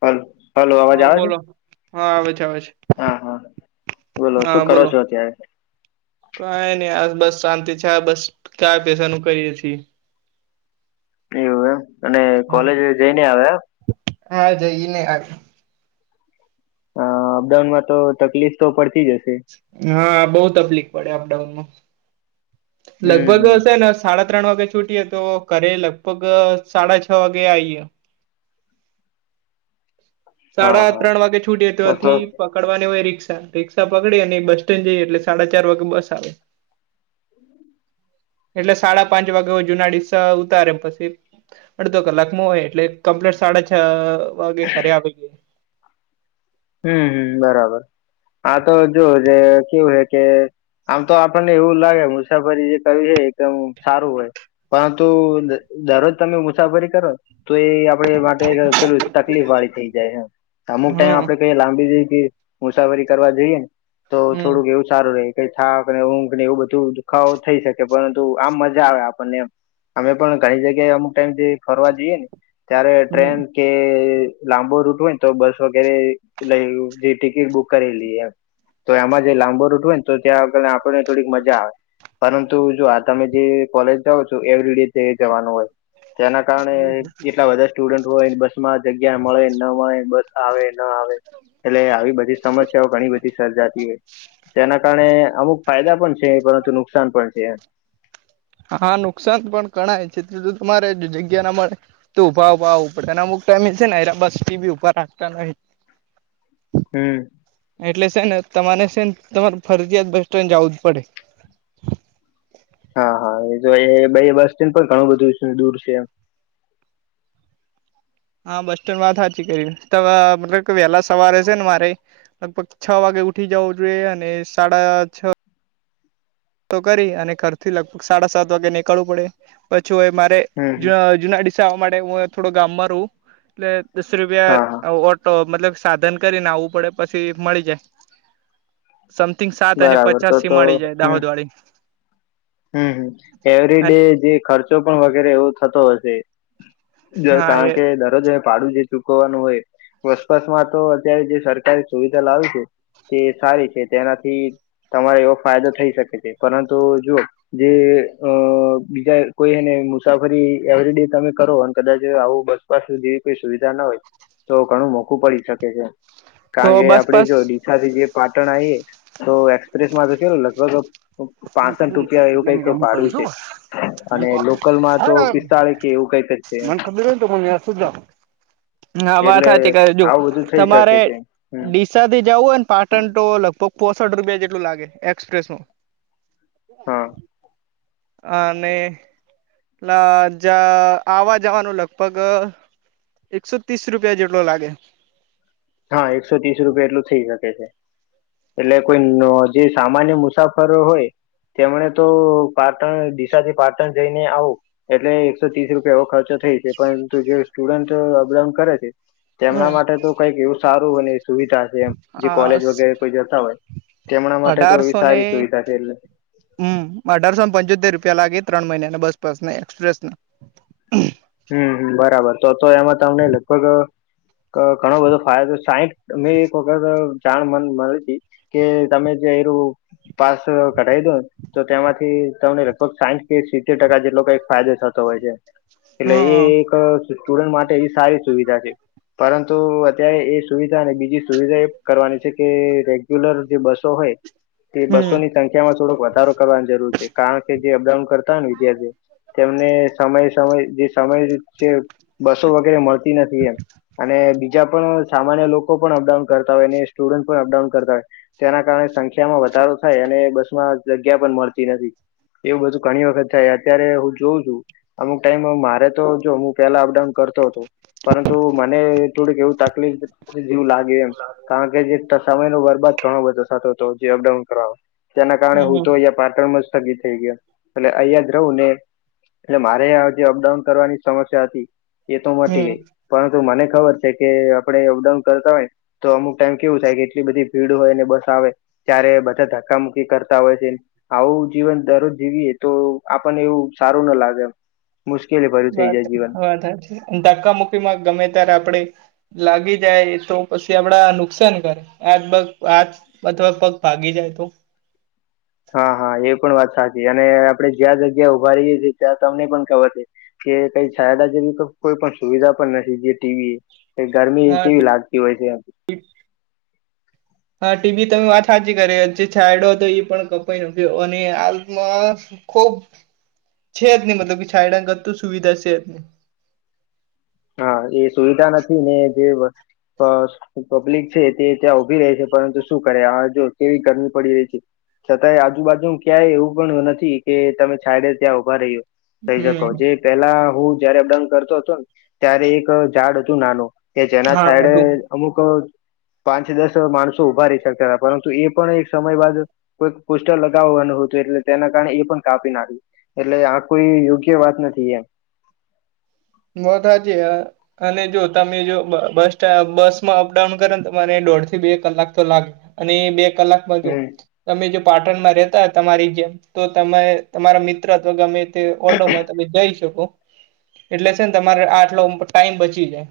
હાલો. હ બોલો હા આવે છે, આવે છે, હા હા બોલો શું હા કરો બોલો છો અત્યારે કઈ ની આ બસ શાંતિ છે, બસ ગાય ભેંસા નું કરીએ છીએ. એવું એમ અને હા કોલેજ જઈને આવ્યા એમ? હા જઈને [unintelligible] અ અપ ડાઉનમાં તો તકલીફ તો પડતી જ હશે. હા બઉ તકલીફ પડે અપ ડાઉનમાં હમ લગભગ હમ હશેને સાડા ત્રણ વાગે છૂટીએ તો ઘરે લગભગ સાડા છ વાગે આયે હા સાડા હા ત્રણ વાગે છૂટીયે તો તો ત્યાંથી પકડવાની હોય રિક્ષા રિક્ષા પકડી અને બસ સ્ટેન્ડ જઈએ એટલે સાડા ચાર વાગે બસ આવે એટલે સાડા પાંચ વાગે જુના ડિસા ઉતારે પછી અડધો કલાકમાં હોય એટલે કમ્પ્લેટ સાડા છ વાગે ઘરે આવે હમ બરાબર આ તો જોુવ જે કેવું હે કે આમ તો આપણને એવું લાગે મુસાફરી જે કરીયે એકદમ સારું હોય પરંતુ દરરોજ તમે મુસાફરી કરો તો એ એ માટે પેલું તકલીફ વાળી થઈ જાય અમુક ટાઈમ હમ [unintelligible] મુસાફરી કરવા જઈએ ને તો હમ થોડુંક એવું સારું રે કઈ થાક ને ઊંઘ ને એવું બધું દુખાવો થઈ શકે પરંતુ આમ મજા આવે આપણને એમ અમે પણ ઘણી જગ્યા અમુ ટાઈમેથી ફરવા જીએ ને ત્યારે ટ્રેન હા કે લાંબો રૂટ હોયને તો બસ વગેરે લય જે ટિકિટ બુક કરી લીએ એમ તો એમાં જે લાંબો રૂટ હોય ને તો ત્યાં આગળ આપણને થોડીક મજા આવે પરંતુ જો આ તમે જે કોલેજ જાઓ છો એવરીડી જે જવાનું હોય જેના કારણે એટલા બધા સ્ટુડન્ટ હોયને બસ માં જગ્યા મળે ન મળે બસ આવે ન આવે એટલે આવી બધી સમસ્યાઓ ઘણી બધી સર્જાતી હોય તેના કારણે અમુક ફાયદા પણ છે, પરંતુ નુકસાન પણ છે. હા નુકસાન પણ ઘણાય છે, એટલે તમારે જગ્યા ના મળે તો ઉભા ઉભા આવવું પડે એ અમુક ટાઈમ છે, નેરા બસી બી ઉપભા રાખતા નહી હમ. એટલે છે, ને તમારે છે, તમારે ફરજીયાત બસ સ્ટેન્ડ જવું જ પડે હા હા એ [unintelligible] બસ સ્ટેન્ડ પણ ઘણું બધું દૂર છે, એમ હા બસ સ્ટેન્ડમાં વાત હાચી કરી મતલબ કે વહેલા સવારે છે, ને મારે લગભગ છ વાગે ઉઠી જવો જોઈએ અને સાડા છ તો કરી અને ઘરથી લગભગ સાડા સાત વાગે નીકળવું પડે પછીય મારે હમ હમ [unintelligible] જૂનાડીસા આવા માટે હું થોડું ગામમાં ર હવ એટલે દસ હા હા રૂપિયા ઓ તો મતલબ સાધન કરીને આવવું પડે પછી મળી જાય સમથિંગ સાત અને બરાબર તો પચાસથી તો મળી જાય હમ દાહોદ વાળી હમ હમ એવરી ડે જે ખર્ચો પણ વગેરે એવો થતો હશે હા કારણ એ કે દરરોજ ભાડું જે ચૂકવવાનું હોય બસપાસમાં તો અત્યારે જે સરકારે સુવિધા લાવી છે. તે સારી છે, તેનાથી તમારે એવો ફાયદો થઈ શકે છે, પરંતુ જુઓ જે અ બીજા કોઈને મુસાફરી એવરી ડે તમે કરો અને કદાચ આવો બસ બસ સુધી સુવિધા ન હોય તો ઘણું મોઘું પડી શકે છે. તો કારણ કે બસ આપડે બસ જો ડીસાથી જે પાટણ આયે તો એકસ એક્સપ્રેમાં લગભગ કેટલું મને પાસથ ખબર રૂપીયા હતી એવું એટલે મેં કઈક એમ કર્યું ભાડું છે, હતું. અને લોકલમાં તો પિસ્તાળી કે એવું કઈક છે મન ખબર હોય તો મ સુધા હા વાત એટલે સહાચી આવું બધું [unintelligible] થઈ તમારે શકે છે ડી હમ ડીસાથી જાવું હોય ને પાટણ તો લગભગ પોસઠ રૂપિયા જેટલું લાગે એક્સપ્રેસમાં હાં અને પ્લા જા આવવા જવાનું લગભગ અ એકસો તીસ રૂપિયા જેટલો લાગે હાં એકસો તીસ રૂપિયા એટલું શકે છે એટલે કોઈનો જે સામાન્ય મુસાફરો હોય તેમણે તો પાટણ દિશાથી પાટણ જઈને આવું. એટલે એકસો તીસ રૂપિયા એવો ખર્ચો થઇ છે પરંતુ જે સ્ટુડન્ટ અપડાઉન કરે છે તેમના હમ માટે તો કંઈક એવું સારું બને. સુવિધા છે એમ જે આ કોલેજ વગેરે કોઈ જતા હોય તેમના માટે તો એવી સારી સુવિધા છે એટલે હમ્મ અઢારસો ને પંચોતેર રૂપિયા લાગે ત્રણ મહિનાના બસ પાસના એક્સપ્રેસના હમ્મ બરાબર તો તો એમાં તમને ન [unintelligible] ઘણો બધો ફાયદો સાઈઠ મેં એક વખત જાણ મને મળી હતી કે તમે જે [unintelligible] પાસ કઢાઈ દો તો તેમાંથી તમને લગભગ સાઈઠ કે સિત્તેર ટકા જેટલો કંઈક ફાયદો થતો હોય છે. એટલે એ હા એક સ્ટુડન્ટ માટે એ સારી સુવિધા છે. પરંતુ અત્યારે એ સુવિધા અને બીજી સુવિધા એ કરવાની છે કે રે ગ્યુલર જે બસો હોય તે હમ બસોની સં માં થોડોક વધારો કરવાની છે કારણ કે જે અપડાઉન કરતા હોય ને વિધાર્થીઓ તેમને સમય સમય જે સમય છે બસો વગેરે મળતી નથી એમ અને બીજા પણ સામાન્ય લોકો પણ અપડાઉન કરતા હોય ને સ્ટુડન્ટ પણ અપડાઉન કરતા હોય તેના કારણે સંખ્યામાં વધારો થાય અને બસ માં જગ્યા પણ મળતી નથી. એવું બધું ઘણી વખત થાય અત્યારે હું જોઉં છું અમુક ટાઈમ માં મા રે તો જો હું પેલા અપડાઉન કરતો હતો પરંતુ મને થોડીક એવું તકલીફ જેવું લાગે એમ કારણ કે જે સમય નો બરબાદ ઘણો બધો થતો તો જે અપડાઉન કરવામા જેના કારણે હમ હું તો અઈયા પાટણમાં સ્થગિત થઈ ગયો. એટલે અઈયા જ રહું ને એટલે મારે અ જે અપડાઉન કરવાની સમસ્યા હતી એ તો મટી હમ ગઈ પરંતુ મને ખબર છે કે આપણે અપડાઉન કરતા હોય તો અમુક ટાઈમ કેવું થાય કે એટલી બધી ભીડ હોય ને બસ આવે ત્યારે બધા ધક્કા મુુકી કરતા હોય છે. આવું જીવન દરરોજ જીવીએ તો આપણને એવું સારું ન લાગે મુશ્કેલી [unintelligible] વાત જીવન વાત હાચી ધક્કામુુકી માં ગમે તારે આપડે લાગી જાય તો પસી આપડા નુકસાન કરે આજ [unintelligible] અથવા પગ ભાગી જાય તો હા હા એ પણ વાત સાચી અને આપડે જ્યાં જગ્યા ઉભા રહિએ છીએ ત્યાં તમને પણ ખબર છે. કે કઈ છાયદા જેવી તો કોઈ પણ સુવિધા પણ નથી જે ટી વી કે ગરમી હા કેવી લાગતી હોય છે હા ટી વી તમે વાત હાચી કર જે છાયડો હતો ઈ પણ કપાઈ ગ્યો અને આલમાં ખુબ છે જ નહી મતલબ કે છાયડા કરતું સુવિધા છે હા એ સુવિધા નથી ને જે [unintelligible] જે પબ્લિક છે તે ત્યાં ઉભી રહે છે, પરંતુ શું કરે આ જો કેવી ગરમી પડી રહી છે. છતાંય આજુબાજુ ક્યાંય એવું પણ નથી કે તમે છાયડે ત્યાં ઉભા રઈ હ થઈ શકો હમ જે પેલા હું જયારે અપડાઉન કરતો તો ને ત્યારે એક ઝાડ હતું નાનું કે જેના હા છાયડે હતું અમુક પાંચ દસ માણસો ઊભા રેતા તા પરંતુ એ પણ એક સમય બાદ કોઈક પોસ્ટર લગાવવાનું હતું એટલે તેના કારણે એ પણ કાપી નાખ્યું. એટલે આ કોઈ યોગ્ય વાત નથી એમ. વાત હાચી હા. અને જો તમે જો બ-બસસ્ટા-બસમાં અપડાઉન કર ને તો મારે દોઢ થી બે કલાક તો લાગે. અને એ બે કલાક તમે જો હમ તમે જે પાટણમાં રેતા તમારી જેમ તો તમે તમારા મિત્ર અથવા ગમે તે ઓડોમાં તમે જઈ શકો. એટલે છે ને તમારે આટલો ટાઈમ બચી જાય.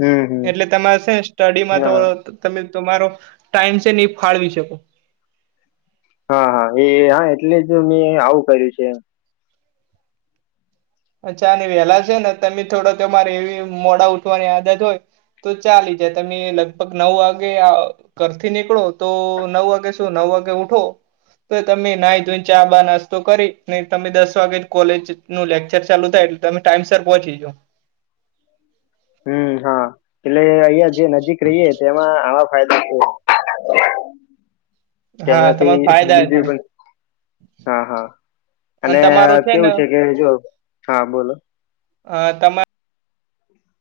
હમ હમ એટલે તમારે સે ને સ્ટડીમાં તો હા ત તમે તમારો ટાઈમ છે ને ઈ ફાળવી શકો. હા હા એ હા એટલે જ મેં આવું કર્યું છે. અચ્છા અને વેહેલા છે ને તમે થોડો તમારે એવી મોડા ઉઠવાની આદત હોય તો ચાલી જાય તમે લગભગ નવ વાગે આ ઘરથી નીકળો તો નવ વાગે શું નવ વાગે ઉઠો તો તમે નાઇધોઈન ચા બા નાસ્તો કરી ને તમે દસ વાગે કોલેજનું લેક કચર ચાલુ એટલે તમે ટાઈમસર પહોંચી જો. હમ્મ હા એટલે અહિયાં જે નજીક રહીએે તેમાં આવા ફાયદા હોય હા જેનાથી તમારા ફાયદા બીજું થાય પણ હા હા અને કેવું છે કે જો. હા બોલો. અ તમા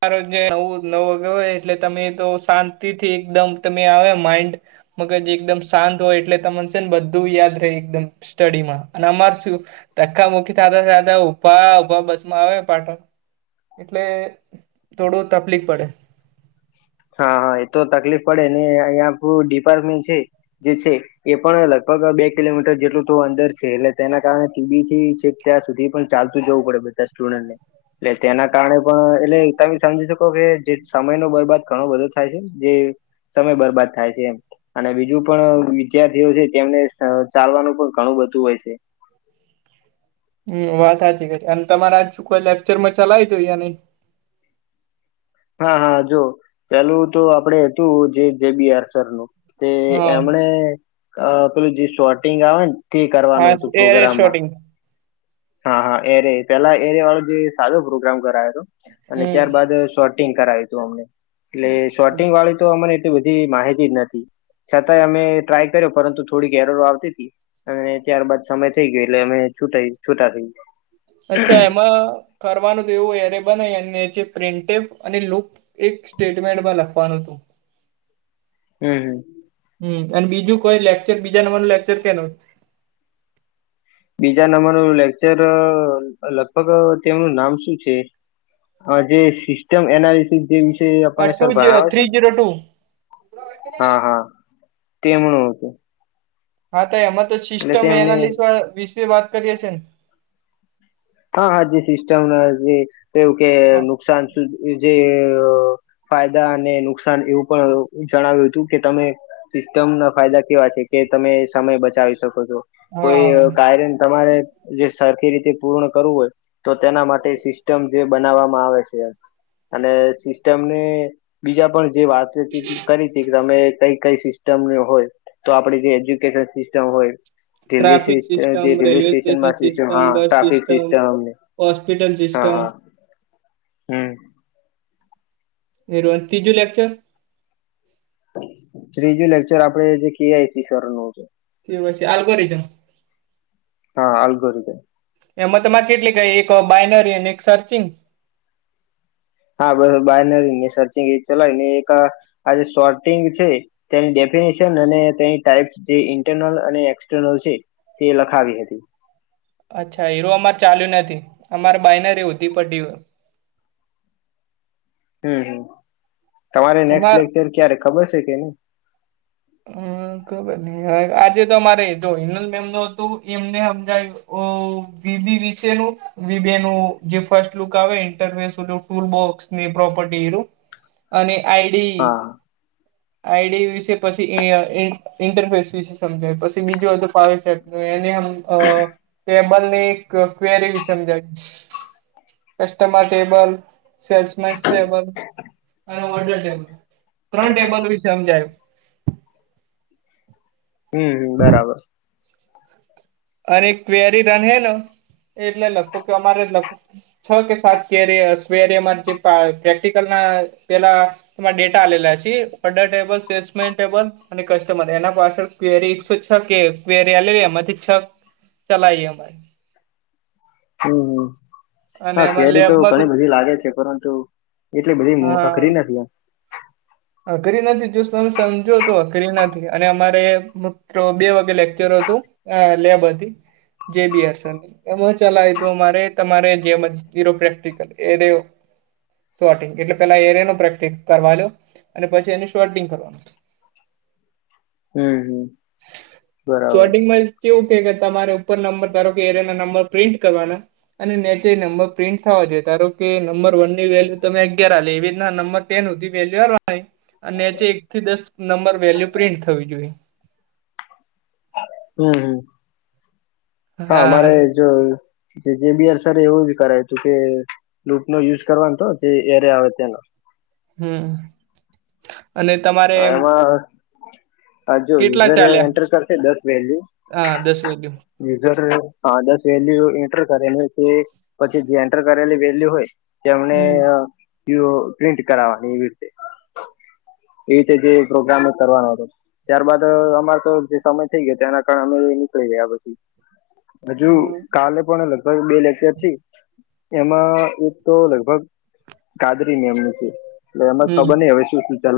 જ નવું નવું ગ હોય એટલે તમે તો શાંતિથી એકદમ તમે આવે માઇન્ડ મગજ એકદમ શાંત હોય એટલે તમોન છે ન બધું યાદ રે એકદમ. સ્ટડીમાં અને અમાર શું ધક્કા મુક્કી થાતા થાતા ઊભા ઊભા બસમાં આવે પાટણ. એટલે થોડું તફલીક પડે. હા હા એ તો તકલીફ પડે ને અહિંયા આપણું ડીપાર્ટમેન્ટ છે જે છે એ પણ લગભગ બે કિલોમીટર જેટલું તો અંદર છે એટલે તેના કારણે ટીબીથી છેક ત્યાં સુધી પણ ચાલતું જવું પડે બધા સ્ટુડન્ટને. એટલે તેના કારણે પણ એટલે તમે સમજી શકો કે જે સમયનો બરબાદ ઘણો બધો થાય છે જે સમય બરબાદ થાય છે એમ. અને બીજું પણ વિદ્યાર્થીઓ છે તેમને ચાલવાનું પણ ઘણું બધું હોય છે. હમ્મ.. વાત સાચી કે છો અને તમારે આ શું કોઈ લેક્ચરમાં ચલાવી તો યા નઈ. હા હા જો. પેલું તો આપડે હતું જે જે બીઆર સરનું તે હા એમણે અ પેલું જે શોટિંગ આવે ન તે કરવાનું હતું હા એરે પોગ્રામમાં. શોટિંગ હા હા એરે. પેલા એરે વાળો જે સાારો પ્રોગ્રામ કરાયો તો. અને હમ ત્યારબાદ શોર્ટિંગ કરાયું તું અમને. એટલે શોર્ટિંગવાળું તો અમને એ ટલી બધી માહિતી જ નતી. છતાંય અમે ટ્રાય કર્યો પરંતુ થોડી એરરો આવતી તી. અને ત્યારબાદ સમય થઈ ગ્યો એટલે અમે છૂટાય છૂટા થઈ ગ્યા. અચ્છા એમાં કરવાનું તો એવું હોય એરે બનાઈ અને જે પ્રીન્ટેબ અને લુપ એક સ્ટેટમેન્ટમાં લખવાનું હતું. હમ. હમ. હમ અને બીજું કોઈ લેક્ચર બીજા નંબરનો લેકચર કેનો? બીજા નંબરનો લેક્ચર લગભગ તેમનું નામ શું છે? અ જે સિસ્ટમ એનાલિસસ જે વિષય આ આપણને ટુ સર ભણાવે છે થ્રી ન જીરો ટુ હા હા તેમનું હતું હા તો એમાં તો એટલે સિસ્ટમ તેમને એનાલિસ વિશે વાત કરી હશે ન? હા હા જે સિસ્ટમ ન [unintelligible] એવું કે હા નુકસાન જેએ ફાયદા અને નુકસાન એવું પણ જણાવ્યું હતું કે તમે સિસ્ટમના ફાયદા કેવા છે કે તમે સમય બચાવી શકો છો. કોઈ હા. કાર્યન તમારે જે સરખી રીતે પૂર્ણ કરવું હોય તો તેના માટે સિસ્ટમ જે બનાવવામાં આવે છે અને સિસ્ટમને બીજા પણ જે વાત [unintelligible] કે તમે કઈ- કઈ સિસ્ટમ હોય તો આપડી જે એજ્યુકેશન સિસ્ટમ હોય ટ્રાફિક [unintelligible] સિસ્ટમ જે રેલવે સ્ટેશનમાં સ્ટેશન સિસ્ટમ હા બસ ટ્રાફિક સિ સિસ્ટમ હોસ્પિટલ સિસ્ટમ હમમ. એ રોજ ત્રીજું લેક્ચર ત્રીજું લેક્ચર આપડે જે કેઆઈસી સરનો હતો એ હોય છે. [unintelligible] હા [unintelligible] એમાં તમારે કેટલી કંઈ એક બાાયનરી અને એક સર્ચિંગ, હા બસ બાયનરી ને સર્ચિંગ ચલાવીને એક આજે શોર્ટિંગ છે, તેની ડેફિનેશન અને તેની ટાઈપ્સ જે ઇન્ટરનલ અને એક્સટર્નલ છે, તે લખાવી હતી, અચ્છા હીરો અમારે ચાલ્યું નથી, અમારે બાયનરવી ઊંધી પટી હું હું તમારે નેક્સ્ટ અમાર લેક્ચર ક્યારે ખબર છે, કે નઈ? હું ખબર નઈ આજે તોરે જો હિનલ મેમનો હતું એમને સમજાવ્યું, ઓ વી વિશે નો વેબ નેજે ફર્સ્ટલુક આવે ઇન્ટર [unintelligible] ટૂલ બોક્સની પ્રોપર્ટીરુ, [unintelligible] [inaudible] અને આઈડી હા આઈડી વિશે પછી એ એ ઇન્ટરફેસ વિશે સમજાય પછી બીજુ બધું [unintelligible] એને આમ, ટેબલ ની ક્વેરી વિશે સમજાવી, કસ્ટમા ટેબલ સેલ્સમેન ટેબલ, [unintelligible] ત્રણ ટેબલ વિશે સમજાય, હમમ બરાબર અરે ક્વેરી રન હે ન એટલે કે અમારે લખેલું, છ કે સાતરવેર જે પ્રેક્ટિકલ ના પેલા, કેમાં ડેટા આલાલા સે પડ્ડા ટેબલ સેલ્સમેન ટેબલ, અને કસ્ટમર એના પાછળ ક્વેરી એકસો છ કે ક્વેરી લે એમાંથી છ ચલાઈએ અમાઈ હુંમમ. અને હા અમારે શેરી તો લેબમાં ઘણી બધી લાગે છે, પરંતુ એટલી બધી અઘરી નથી આ અધરી નથી જો તમ સમજો તો કરી નથી અને અમારે બે વાગે લેકચર હતું, હ લેબ હતી, જે બીયાસર. એમાં ચલાય તો મારે તમારે [unintelligible] પ્રેક્ટિકલ એ દેવું, શોટિંગ એટલે પેલા એ [unintelligible] પ્રેક્ટિસ કરવા લો અને પછી એનું શોર્ટિંગ કરવાનું [unintelligible] હમ હમ બરાબર [unintelligible] કેવું કે તમારે ઉપર નંબર ધારો કે એરિયા ના નંબર પ્રિન્ટ કરવાના અને નેચે નંબર પ્રિન્ટ થવા જોઈએ, હ તારો કે નંબર વન ની વેલ્યુ તમે અગિયાર આલી એવી રીતના નં ટેન હુધી વેલ્યુવા [unintelligible] અને એક થી દસ નંબર વેલ્યુ પ્રિન્ટ થવી જોએ હમ હમ. હા અમારે જો જે બીઆર સર એવું જ કરાય હતું કે લૂપનો યુઝ કરવાનો તો તે એરે આવે તેનો હમ અને તમારે હા, એમાં આ જો કેટલા યુઝર ચાલ્યા એન્ટર કરશે દસ વેલયુ હા દસ વેલ્યુ યુઝર હા દસ વેલ્યુ એન્ટર કરેલી હોય કે પછી જે એન્ટર કરેલી વેલ્યુ હોય તેમને હમ પિઅ પ્રિન્ટ કરાવવાની એવી રીતે એ રીતે જે પ્રોગ્રામ કરવાનો હતો. ત્યારબાદ અમારે તો જે સમય થઈ ગયો એના કારણે નીકળી ગયા પછી હજુ કાલે પણ લગભગ બે લેકચરથી એમાં એક તો લગભગ ગાદરી મેમની છે, એમાં હમ ખબને હવે શું ચાલે